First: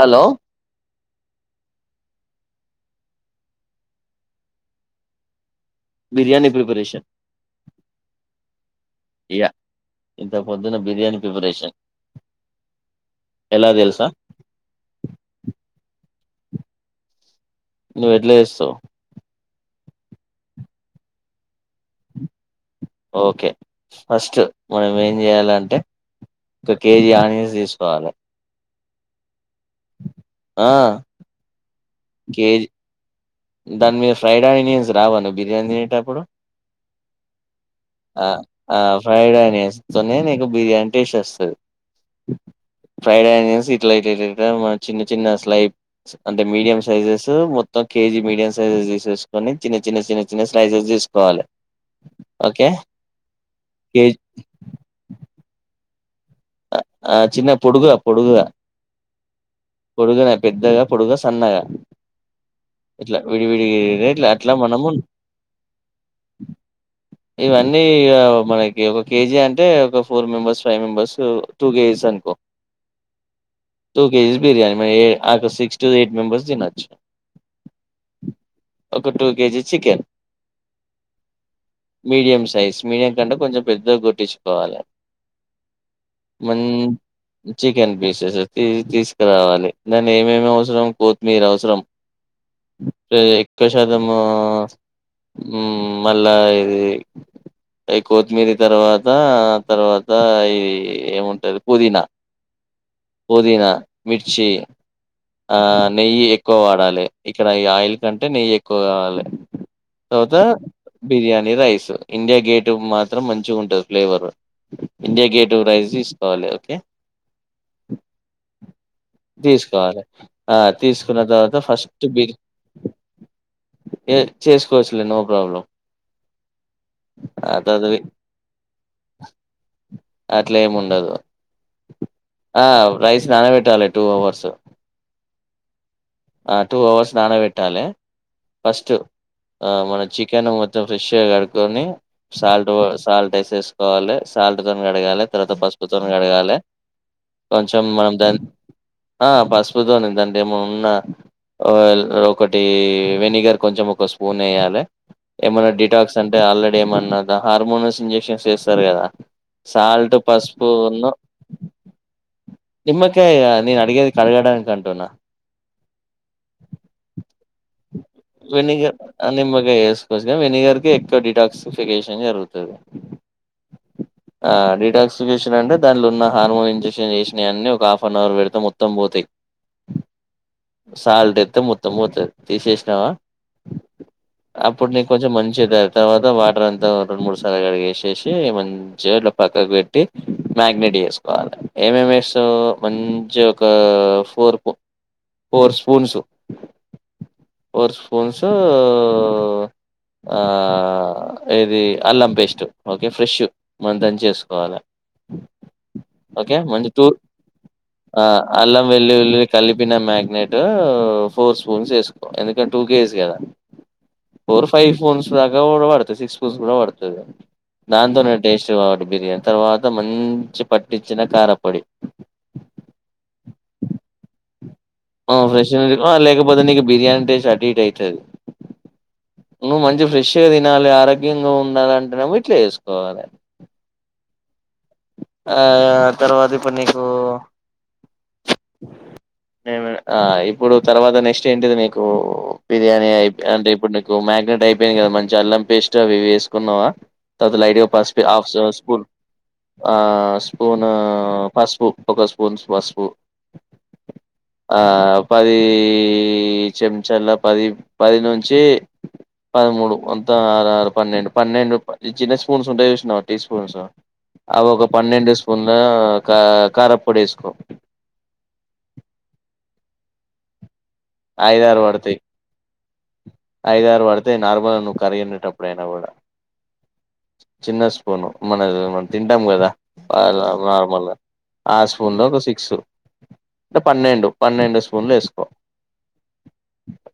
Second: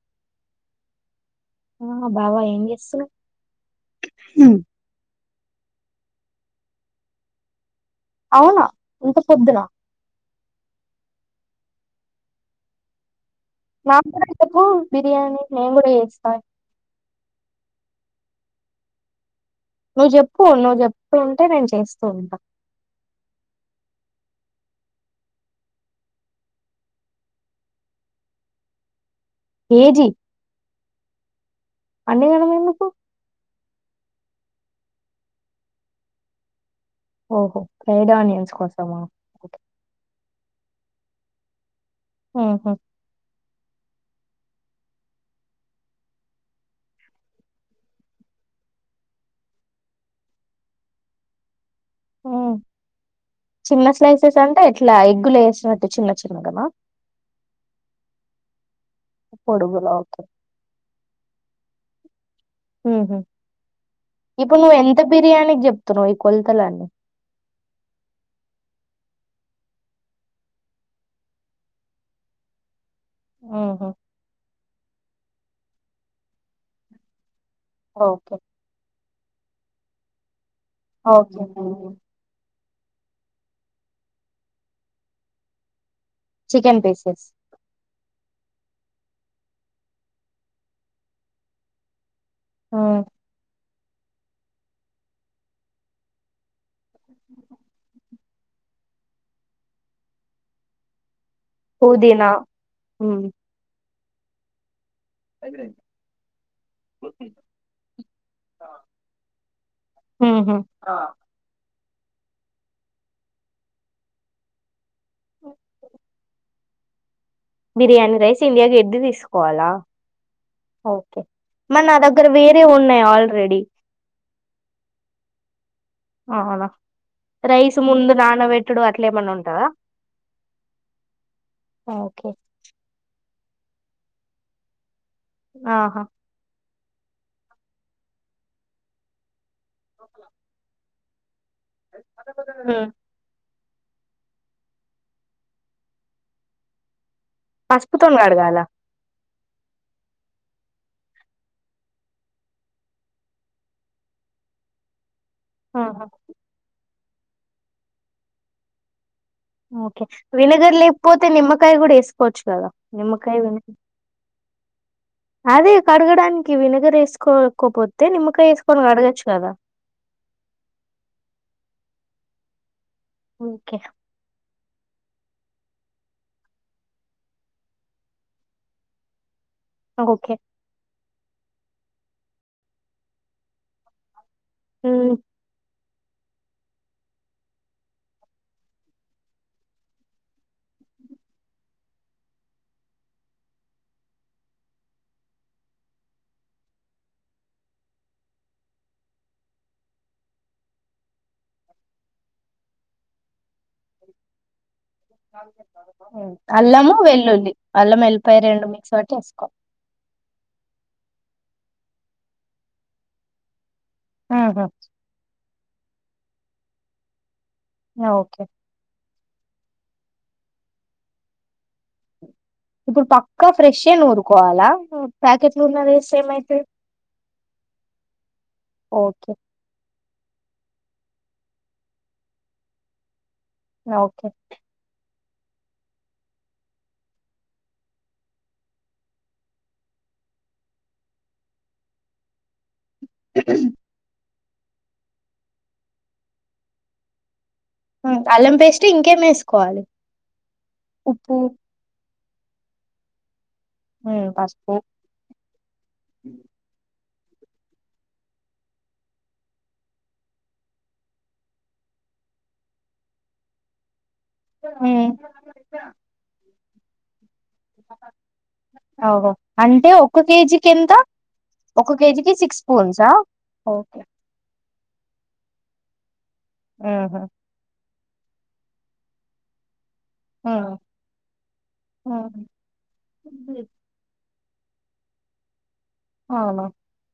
Hello ఆ బాబాయ్ ఏం చేస్తున్నవ్ బిర్యానీ ప్రిపరేషన్ అవునా ఇంత యా పొద్దునా ఇంత పొద్దున బిర్యానీ ప్రిపరేషన్ ఎలా తెలుసా నాక్కూడా చెప్పు బిర్యానీ నేన్ గుడ చేస్ స్త నువ్ ఎట్ల చేస్తావ్ నువ్ జెప్పు నువ్ జెప్తూ ఉంటే నేన్ చేస్తూ ఉంటా ఓకే ఫస్ట్ మనం ఏం చేయాలంటే ఒక కేజీ ఆనియన్స్ తీస్కోవాలె కేజీ ఆ అన్నిగనం కేజీ ఎందుకు దాని మీరు ఫ్రైడ్ ఇనియన్స్ రావను బిర్యానీ తినేటప్పుడు ఓహో ఫ్రైడ్ ఆనియన్స్ కోసమా ఫ్రైడ్ న బిర్యానీ టేసి వస్తుంది ఊహూ ఫ్రైడ్న్స్ సట్ ట్ చిన్న చిన్న స్లై అంటే మీడియం సైజస్ మొత్తం కేజీ మీడియం సైజ్ తీసేసుకొని చిన్న చిన్న చిన్న చిన్న స్లైసెస్ తీసుకోవాలి ఓకే చిన్న కేజీ స్లైసెస్ అంటే ఇట్లా ఎగ్గులు వేస్త అ చిన్న చిన్నగనా ఆ చిన్న పొడుగు పొడుగుగా పొడుగులో ఓకే పొడుగనే పెద్దగా పొడుగ సన్నగా ఊహూ ఇట్లా విడివిడిలా అట్లా ఇప్పుడు నువ్వు మనము ఎంత బిర్యానీకి చెప్తున్నావు ఈ కొలతలన్నీ ఇవన్నీ మనకి ఒక కేజీ అంటే అంట ఒక four member five members two గేజకో ఊహూ టూ కేజీస్ బిర్యానీ మ ఏ ఆక సిక్స్ టు ఎయిట్ మెంబర్స్ తినొచ్చు ఓకే ఒక two KG chicken okay thank you medium size medium కంటే కొంచెం పెద్దగా కొట్టించుకోవాలే. మన్ chicken pieces chicken piece [unintelligible] tea తీస్కరావాలి దాని ఏమేమి అవసరం కొత్తిమీర అవసరం సరేక్ ఒక్క శాతము మ్మ్ మళ్ళా, ఇది అయి కొత్తిమీర తర్వాత తర్వాత ఇది ఏ ఎవన్ తెల్ పుదీనా మ్మ్. పూదినా మిర్చి ఆ నెయ్యి ఎక్కువ వాడాలి. ఇక్కడ ఈ ఆయిల్ కంటే నెయ్యి ఎక్కువ కావాలి. తర్వాత ఉహు ఆ బిర్యానీ రైస్ ఇండియా గేట్ మాత్రం మంచి ఉంటది ఫ్లేవర్ మ్ టూ రైస్ తీసుకోవాలి ఓకే బిర్యానీ రైస్ ఇండియాకి ఎడ్ది తీసుకోవాలా తీసుకోవాలి ఆ తీసుకున్న ఓకే తర్వాత మన్న నా ఫస్ట్ దగ్గర బిర్ వేరే ఉన్నాయి ఆల్రెడీ ఏ చేసుకోవచ్చులే నో ప్రాబ్లం అవునా ఆ రైస్ తర్వాత వి ముందు నానబెట్టుడు అట్లే ఏమన్నా ఉంటందా అట్లా ఏమి ఉండదు ఓకే ఆ రైస్ స్నానం పెట్టాల టూ హవర్స్ ఆహా ఆ టూ అవర్స్ నానబెట్టాలే ఫస్ట్ ఆ మన చికెన్ మొత్తం ఫ్రెషుగా కడగ్ కొని ఉమ్ సాల్ట్వొస్ సాల్ట్ యేసేసుకొని కోలేస్ సల్ట్ తోను కడగాలే తర్వాత పసుపుతోను కడగాలే పసుపుతోన్ కడగాల ఆ పసుపుతోన్ దాన్ని దన్ ఏమో ఉ ఆ ఓ ఉన్న ఒకటి వినిగర్ కొంచెం ఒక స్పూన్ యేయాలే ఏమన్నా ఆహా డిటాక్స్ అంటే ఆల్రెడీ ఏమన్ నాద హార్మోన్స్ ఇంజెక్షన్స్ చేస్తారు గాదా ఓకే వినిగర్ లేకపోతే నిమ్మకాయ కూడా వేసుకోవచ్చు కదా, నిమ్మకాయ వినేసి నేను అడిగేది కడగడానికి అంటున్నా అదే కడగడానికి వినగర్ వేసుకోకపోతే నిమ్మకాయ వేసుకోని వెనిగర్ కడగచ్చు కదా. నిమ్మకాయ వేసుకోవచ్చు ఏం జరుగుతది ఓకే ఆ డిటాక్సికేషన్ అంటే దాన్లో ఉన్న హార్మోన్ ఇంజెక్షన్ చేసినయన్నీ ఒక హాఫ్ అన్ అవర్ పెడితే మొత్తం పోతాయ్. ఓకే సల్ట్ ఎత్తే మొత్తం పోతది తీసేసినావా అప్పుడు నీ ఉమ్ కొంచెం మంచిదద్ తర్వాత వాటర్ అంతా రెండు మూడు సార్లు కడిగిసేసి మంచ్ చెర్లో పక్కకు పెట్టి మ్యాగ్నెడ్ చేసుకోవాలి. ఏమేమి వేస్తావు మంచిగా ఒక ఫోర్ పూ ఫోర్ స్పూన్సు ఫోర్ స్పూన్సు ఆ ఏది అల్లం పేస్ట్ ఓకే ఫ్రెష్ మంతన్ చేసుకోవాలి ఓకే మంచి అల్లము టూ వెల్లుల్లి అల్లం ఆ ఎల్లిపాయ రెండు అల్లం మిక్స్ పట్టి వెల్లుల్లి వేసుకోవాలి కలిపిన మ్యాగ్నైటు ఫోర్ స్పూన్స్ ఎస్కో ఎందుకంటే టూ కేజ్ గదా ఆహా! ఫోర్ ఫైవ్ ఫోన్స్ దగ కూడా పడుతది సిక్స్ పూస్ కూడా పడుతదిగ యా ఓకే టువడ్ బిర్యానీ తర్వాత మంచి పట్టించిన కారపొడి ఇప్పుడు పక్కా ఫ్రెషే నూరుకోవాలా ఆ ప్యాకెట్లు ఫ్రెషా ఆ ఉన్నవేస్తే ఏమైతది? లేకపోతే నీకు బిర్యానీ టేస్ట్ అటు ఇట్ అయితది. ఓకే. నువ్వు మంచి ఫ్రెష్గా తినాలి ఆరోగ్యంగా ఉండాలంటేనెమో ఇట్లా చేసుకోవాలే ఆ ఓకే ఆ తర్వాత ఇప్పుడు నీకు నిమే ఆ ఇప్పుడు తర్వాత నెక్స్ట్ ఏంటిది మీకు బిర్యాణి యా అ అంటే ఇప్పుడు మగ్నెట్ అయిపోయింది కదా మంచి అల్లం పేస్ట్ అవి వేసుకున్నావా తర్వాత లైట్ గా హ్మ్. పసుపేయ్ హాఫ్ అల్లం పేస్ట్ స్పూన్ ఇంకేమేసుకోవాలి? ఆ స్పూను ఉప్పు, పసుపు ఒక స్పూన్స్ పసుపు హ్మ్. పసుపు, ఆ పది యే........ చెమ్ చల్ల పది పది నుంచి పదమూడు అంతా ఆరు ఆరు పన్నెండు పన్నెండు చిన్న స్పూన్స్ ఉంటాయి చూసినావా టీ స్పూన్స్ అవొక హ్మ్. పన్నెండు స్పూన్ల కా కారాపు పొడి వేసుకో. ఆగో అంటే ఒక కేజీకి ఎంత. ఆయగారు ఒక వాడుతాయి ఓకే. ఆయగారు వాడితే నార్మల్ ను కరిగినటప్పుడైనా కూడా. ఆహా. పోను మన మనది తింటాం కదా. ఆహ్ హ్మ్. నార్మల్గా ఆ స్పూన్లు హ్మ్. ఒక సిక్స్ అంటే పన్నెండు. పన్నెండు స్పూన్లు వేసుకో. అలా.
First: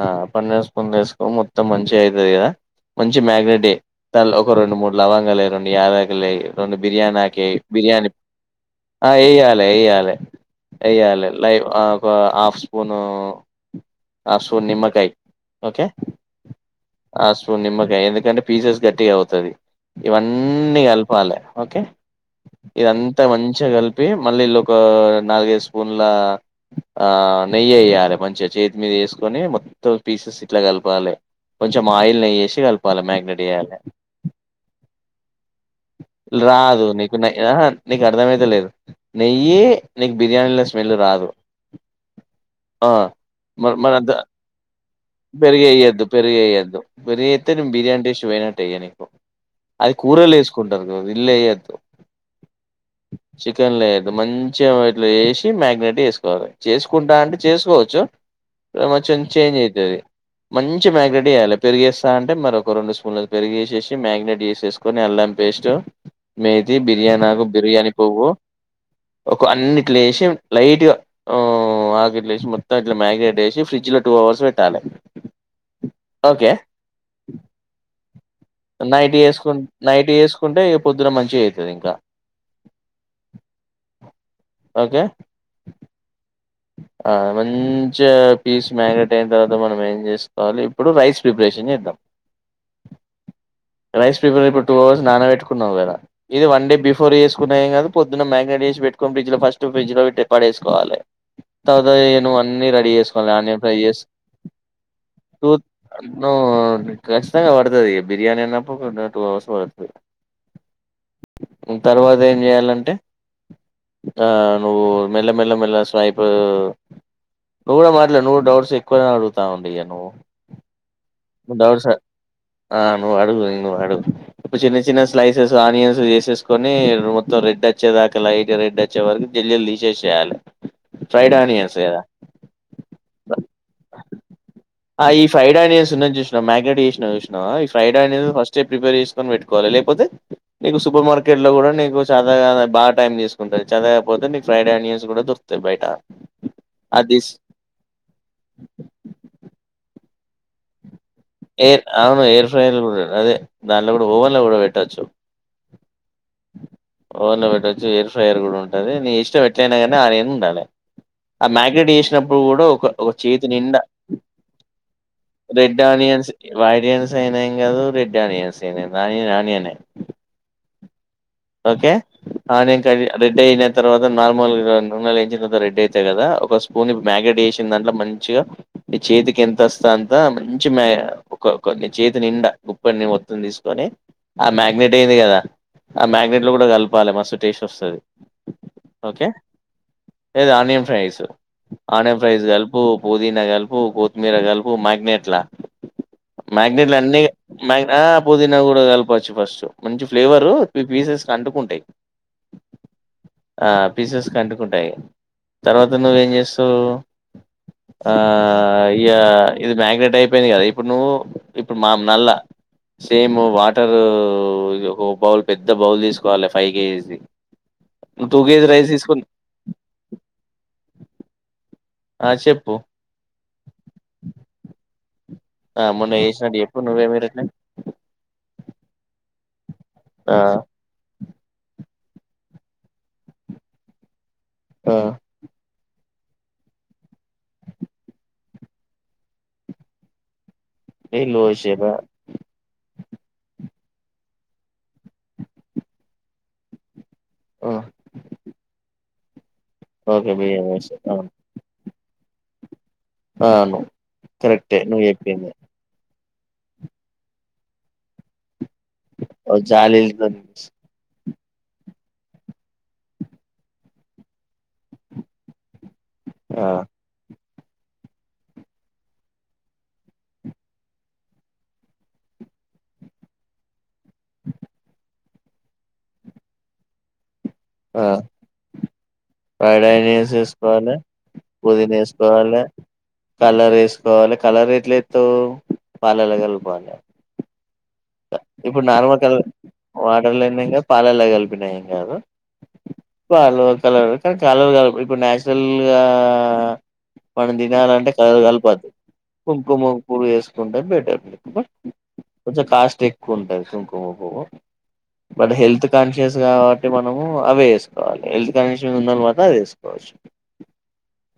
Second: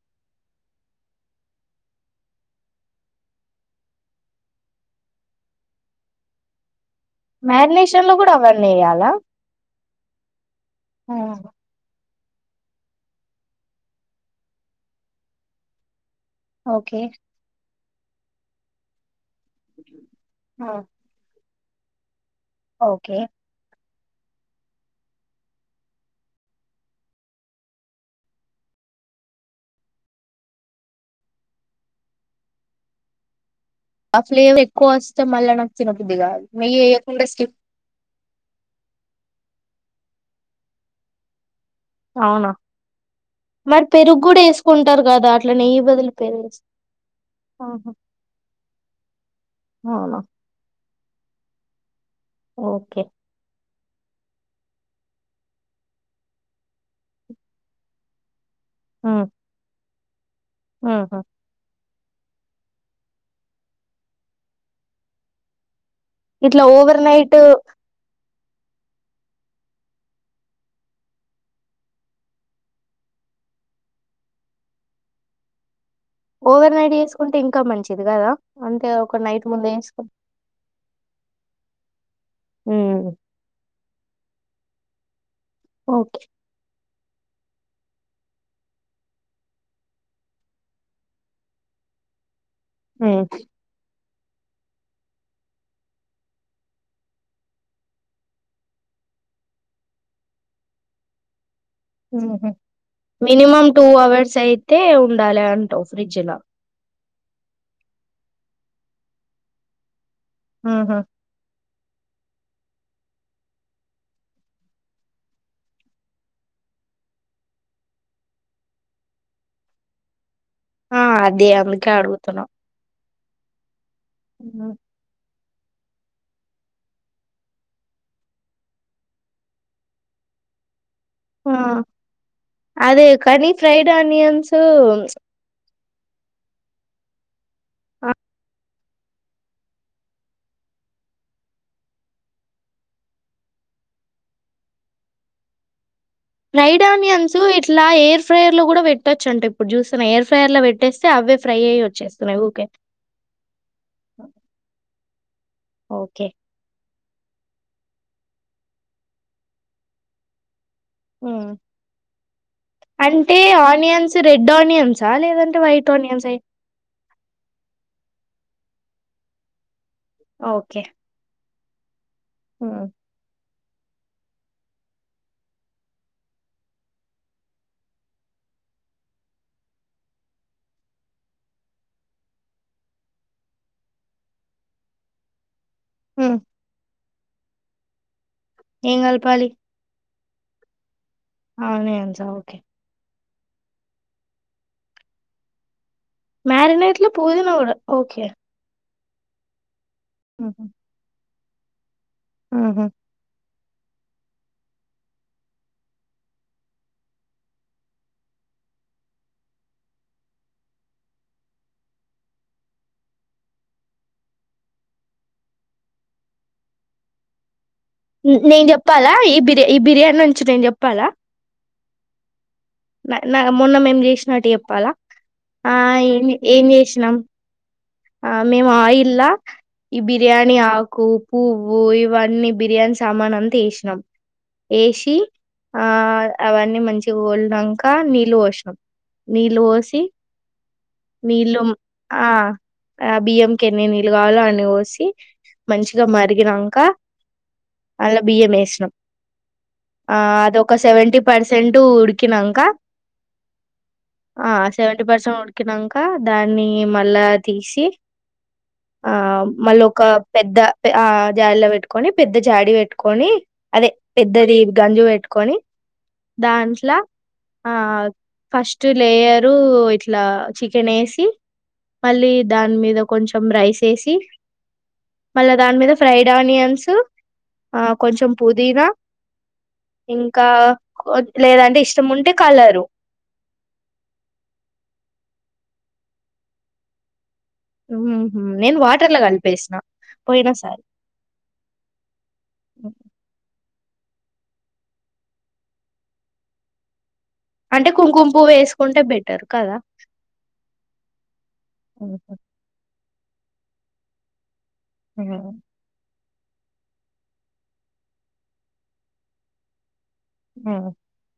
ఆహ్ పన్నెండు స్పూన్లు వేసుకో మొత్తం మంచిగా అయితది కదా మంచిగ మ్యాగ్నేట్ చెయ్ దా ఒక రెండు మూడు లవంగాలు వెయ్ రెండు యాలకులు లేయి రెండు. బిర్యానీ ఆకు వెయ్యి బిర్యానీ మ్యారినేషన్‌లో గూడా అవన్నేయాలా? ఆహ్ వెయాలి వెయ్యాలి. లై వేయ్యాలే హ్మ్. లైవ్ ఆహ్. [unintelligible] Half spoon. హఫ్ స్పూన్ నిమ్మకాయ ఓకే. ఓకే. హఫ్ స్పూన్ నిమ్మ. ఎందుకంటే పీసెస్ గట్టిగా అవు ఇది ఆ! ఇవన్నీ కలపాలి. ఓకే. ఓకే. ఇదంతా మంచిగా కలిప్. తే మళ్లీ ఇళ్లా ఒక నాలుగు ఐదు స్పూన్ల ఆహ్ నెయ్యి ఏయ్యాలే మంచిగా. చేతి మీద వేసుకొని మొత్తం పీసెస్ ఇట్లా కలపాలే కొంచెం ఆయిల్ వేసి కలపాలి మ్యాగ్నేట్ చేయాలే. ఆ ఫ్లేవరెక్కువొస్తే మళ్ళా నాకు తినబుద్ధి గాదు. రాదు నీకు నెయ్యేయకుండా నే స్కిప్ ఆహ్ నీకు అర్థమయిత లేదు నెయ్యి. నీకు బిర్యానీల స్మెల్ రాదు. అవునా. మరి మన వద్ద పెరుగు కూడా వేసుకుంటారు కదా అట్లా నెయ్యి పెరుగేయ్యొద్దు బదులు పెరుగు వేస్తారు. పెరుగేయ్యొద్దు పెరుగేస్తే ఆహా బిర్యానీ టేస్ట్ పోయినట్టే ఇక నీకు అది అవునా కూరల వేసుకుంటా. ఆహ్ ఇండ్ల వెయ్యొద్దు. Okay chicken layer. మంచిగా ఇట్లా చేసి మ్యాగ్నేట్ చేసుకోవాలి. చేసుకుంటా అంటే చేసుకోవచ్చు. కొంచెం ఉమ్ చేంజ్ అయితది. మంచిగా ఉహు మ్యాగ్నెట్ చేయాలి పెరుగేసు. తా అంటే మరి ఒక రెండు స్పూన్లు పెరిగేసేసి మ్యాగినేట్ చేసేసుకొని అల్లం పేస్టు. ఇట్లా మేతి ఓవర్ బిర్యానీ నైట్ ఆకు బిర్యానీ పువ్వు. ఒక అన్ని ఇట్లా వేసి లైట్గా ఆహ్ ఆకుట్లేసి మొత్తం ఇట్లా మ్యాగ్నెట్. వేసి ఫ్రిడ్జ్ లో టూఅవర్స్ పెట్టాలి. ఓకే ఓవర్ నైట్ చేసుకుంటే ఇంకా మంచిది కదా అంటే ఒక నైట్ చేసుకు ముందే చేసుకు నైట్ చేసుకుంటే ఇక పొద్దున మంచిగా అయితది ఇంకా ఓకే ఓకే మంచి పీస్ మ్యారినేట్ అయిన తర్వాత మనం ఏం చేసుకోవాలి ఇప్పుడు రైస్ ప్రిపరేషన్ చేద్దాం ఉమ్, రైస్ ప్రిపేర్ ఇప్పుడు టూ అవర్స్ నాన పెట్టుకున్నావు కదా ఇది వన్ డే బిఫోర్ చేసుకున్నా ఏం కాదు పొద్దున్న మ్యాగ్నెట్ చేసి పెట్టుకొని ఫ్రిడ్జ్ ల ఫస్ట్ ఫ్రిడ్జ్లో పడేసుకోవాలి తర్వాత నువ్వు ఉమ్హు. అన్నీ రెడీ చేసుకోవాలి ఆనియన్ మినిమం ఫ్రై టూ చేసు అవర్స్ అయితే ఉండాలి అంటావు ఫ్రిడ్జ్ లో నువ్వు ఖచ్చితంగా పడుతుంది బిర్యానీ అన్నప్పు టు అవర్స్ పడతది ఆహా తర్వాత ఏం చేయాలంటే నువ్వు మెల్లమెల్లమెల్ల స్వైప్ ఇప్పు నువ్వు కూడా మాట్లా నువ్వు డౌట్స్ ఎక్కువ అడుగుతానవండి ఇగ నువ్వు ఆ అదే డౌట్స్ అందుకే అడుగుతున్నా ఆ నువ్వు అడుగు ఇంకా అడుగు ఇ ఉ చిన్న చిన్న స్లైస్ ఆనియన్స్ తీసేసుకొని మొత్తం రెడ్ వచ్చేదాకా లైట్ రెడ్ వచ్చే వరకు జల్లు తీసేసి వేయాలి ఆ అదే కానీ ఫ్రైడ్ ఆనియన్స్ న్న చూసినా మ్యాగ్నెట్ చేసినా చూసినావా ఈ ఫ్రైడ్ ఆ ఆనియన్స్ ఫస్ట్ ప్రిపేర్ చేసుకొని పెట్టుకోవాలి లేకపోతే నీకు సూపర్ మార్కెట్లో కూడా నీకు చాతకా బాగా టైమ్ తీసుకుంటుంది చేతకాపోతే నీకు ఫ్రైడ్ ఆనియన్స్ కూడా దొరుకుతాయి బయట రైడ్ అది ఆనియన్స్ ఇట్లా ఎయిర్ ఫ్రైయర్ లో కూడా పెట్టొచ్చు అంట ఇప్పుడు చూసి తను ఎయిర్ ఫ్రర్లో పెట్టేసి ఎర్ అవును ఎయిర్ ఫ్రైర్ కూడా అదే దానిలో కూడా ఓవెన్ లో కూడా పెట్టచ్చు ఓకే ఓన్ లో పెట్టొచ్చు ఎయిర్ ఫ్రయర్ కూడా ఉంటుంది నీ ఇష్టం ఎట్లయినా కానీ ఆ నేను ఉండాలి ఆ హ్మ్. మ్యాగినేట్ చేసినప్పుడు కూడా ఒక ఒక అంటే చేతి నిండా ఆనియన్స్ రెడ్ ఆనియన్సా లేదంటే రెడ్ వైట్ ఆనియన్స్ ఆనియన్సా? వా ఆనియన్స్ అయినాం కాదు రెడ్ ఆనియన్స్ అే న నానినే ఓకే ఓకే ఆ నేం హ్మ్. కడి రెడ్డన్ తర్వాత నార్మల్ నూనెలు వంచిన తర్వాత రెడీ అయితయి కదా ఒక స్పూన్ మ్యాగ్నేట్ చేసిన దాంట్లో మంచిగా నీ చేతికి ఎంత వస్తా అంత మంచి మ్యాీ చేతి నిండ ఉప్పని మొత్తం తీసుకొని ఆ మ్యాగ్నేట్ అయింది కదా ఆ హ్మ్. మ్యాగ్ట్ లో కూడా కలుపు ఇవ్వాలి మస్తు టేస్ట్ వస్తుంది ఏ కాల్ పాలి ఏదానియం ఫ ఆనే ప్రైజ ఓకే. కల్పు పోదిన గల్పు కొత్మీర గల్పు మ్యాగ్నేట్ లా మ్యాగ్నట్ మ్యారినేట్‌లో అన్ని పుదీనా కూడా ఆ ఓకే. పుదీనా కూడా క పచ్చి పస్ మంచి ఫ్లేవరు పీసెస్ కి అంటుకుంటాయి ఆహా ఆ పీసెస్ కి అంటుకుంటాయి తర్వాత నువ్వేం చేస్తవు ఆ ఇ ఇది మ్యాగ్నేట్ అయిపోయింది కదా ఇప్పుడు నువ్వు ఇప్పుడు మా నల్ల సేమ్ వాటరు బౌల్ పెద్ద బౌల్ తీసుకోవాలి ఫైవ్ కేజీస్ ది నేను చెప్పాలా ఈ బిర్యా ఈ బిర్యానీ నుంచి నేను చెప్పాలా అ చెే నా మొన్న మేము చేసినట్టు చెప్పాలా ఆ మొన్న ఏం చేసినాట్టు ఏం చెప్పు నువ్వేమి చేసినాం? వేసినావు ఆ మేము ఆయిల్లా ఈ ఆ బిర్యాణి ఆకు పూవ్వు ఇ ఇవి అన్ని బిర్యానీ సామాన్ అంతా వేసినామ్ ఆ ఏషి ఆ అవన్నీ మంచి గోలినంక నీళ్ళు పోసినం నీళ్ళు పోసి నీళ్ళు నీళ్లు ఓం పోసిర్రా ఆ ఆ బియ్యంకి ఎన్ని నీళ్లు కావాలో అని పోసి మంచిగా మరిగినంక అల్లా బియ్యం వేసినం ఆ ఓకే బియ్యం అదొక పోసిర్రా సెవెంటీ అవును పర్సెంట్ ఉ కినాంక అవును కరెక్టే సెవెంటీ నువ్వు పర్సెంట్ చెప్పింది. ఉడికినంక దాన్ని మళ్ళా తీసి ఆ ఓ మళ్ళ ఒక జాలీలతోని పెద్ద ఆ జాలీలో పెట్టుకొని పెద్ద జాడి పెట్టుకొని అదే పెద్దది గంజు పెట్టుకొని ఆ దాంట్ల ఆ ఫస్ట్ లేయరు ఇట్లా చికెన్ వేసి మళ్ళీ దాని మీద కొంచెం రైస్ ఏసి మళ్ళా దాని మీద ఫ్రైడ్ ఆనియన్స్ ఆ కొంచెం పుదీనా ఫ్రైడ్ ఆనియన్స్ ఇంకా వేసుకోవాలే కొ- లేదంటే పుదీనా ఇష్టం ఉంటే వేసుకోవాలే కలరు కలర్ వేసుకోవాలే కలర్ ఎట్ల ఏస్తావు పాలల్ల కలపాలే మ్మ్హ్మ్. నేను ఇప్పుడు వాటర్ లో నార్మల్ కల్ కలిపేసిన వాటర్ పోయిన లైన ఏం కాదు సారి పాలల్ల కలిపిన ఏం కాదు పాలు కలర్ కానీ కలర్ కాదు ఇప్పుడు నాచురల్ గా మనం అంటే తినాలంటే కుంకుమ కలర్ పువ్వు కనపొద్దు వేసుకుంటే బెటర్ కదా కుంకుమపువ్వు వేసుకుంటే బెటర్ ఉహు కొంచెం కాస్ ఎక్కువ ఉంటది కుంకుమపువ్వు ఉమ్ బ హెల్త్ కాన్ స్ కాబట్టి మనము అవే వేసుకోలి హెల్త్ కండిషన్స్ ఉన్నవాత అది వేసుకోవచ్చు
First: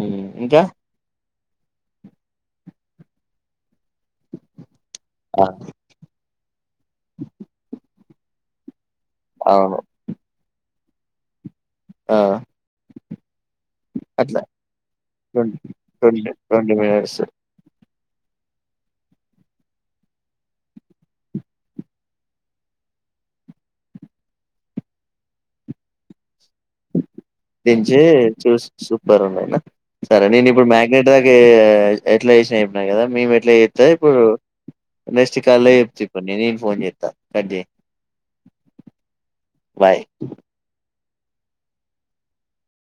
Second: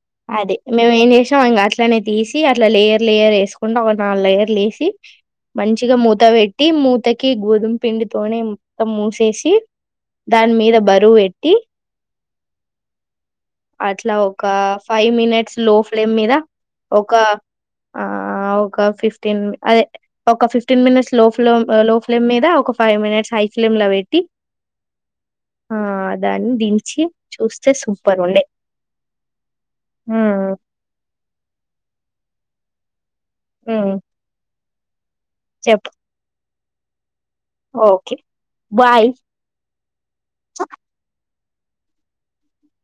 ఉమ్, అదే ఇంకా మేము ఏం చేసాం ఇ అట్లనే తీసి అట్లా లే ప్లేరాకో ఉండా ఒక నాలుగు లయర్లు వేసి ఆ, మంచిగా మూత పెట్టి మూతకి ఎగుదం పిం తనే కోత్త మూసేసి అవును దాని మీద బరు ఏంటి ఆ అట్లా ఒక five minutes twenty low flame twenty మీద ట్వంటీ ఒక మినిట్స్ ఆ ఒక ఫిఫ్టీన్ అదే ఒక ఫిఫ్టీన్ మినిట్స్ లో ఫ్మ్ లో ఫ్లేమ్ మీద ఒక ఫైవ్ మినిట్స్ హై ఫ్లేమ్ లో పెట్టి ఆద్ దాన్ని దించి చూస్తే దించి సూపర్ ఉండే సూపర్ ఉన్నాయిన సరే నేను ఉమ్ ఇప్పుడు మ్యాగ్నేట్ దాక ఎట్లా వేసినా వేపిన కదా మేము ఎట్లా చేస్తే ఉమ్ ఇప్పుడు నెక్స్ట్ కాలే చెప్పు చెప్పండి నే ఫోన్ చేత్తా ఓకే బాయ్ బాయ్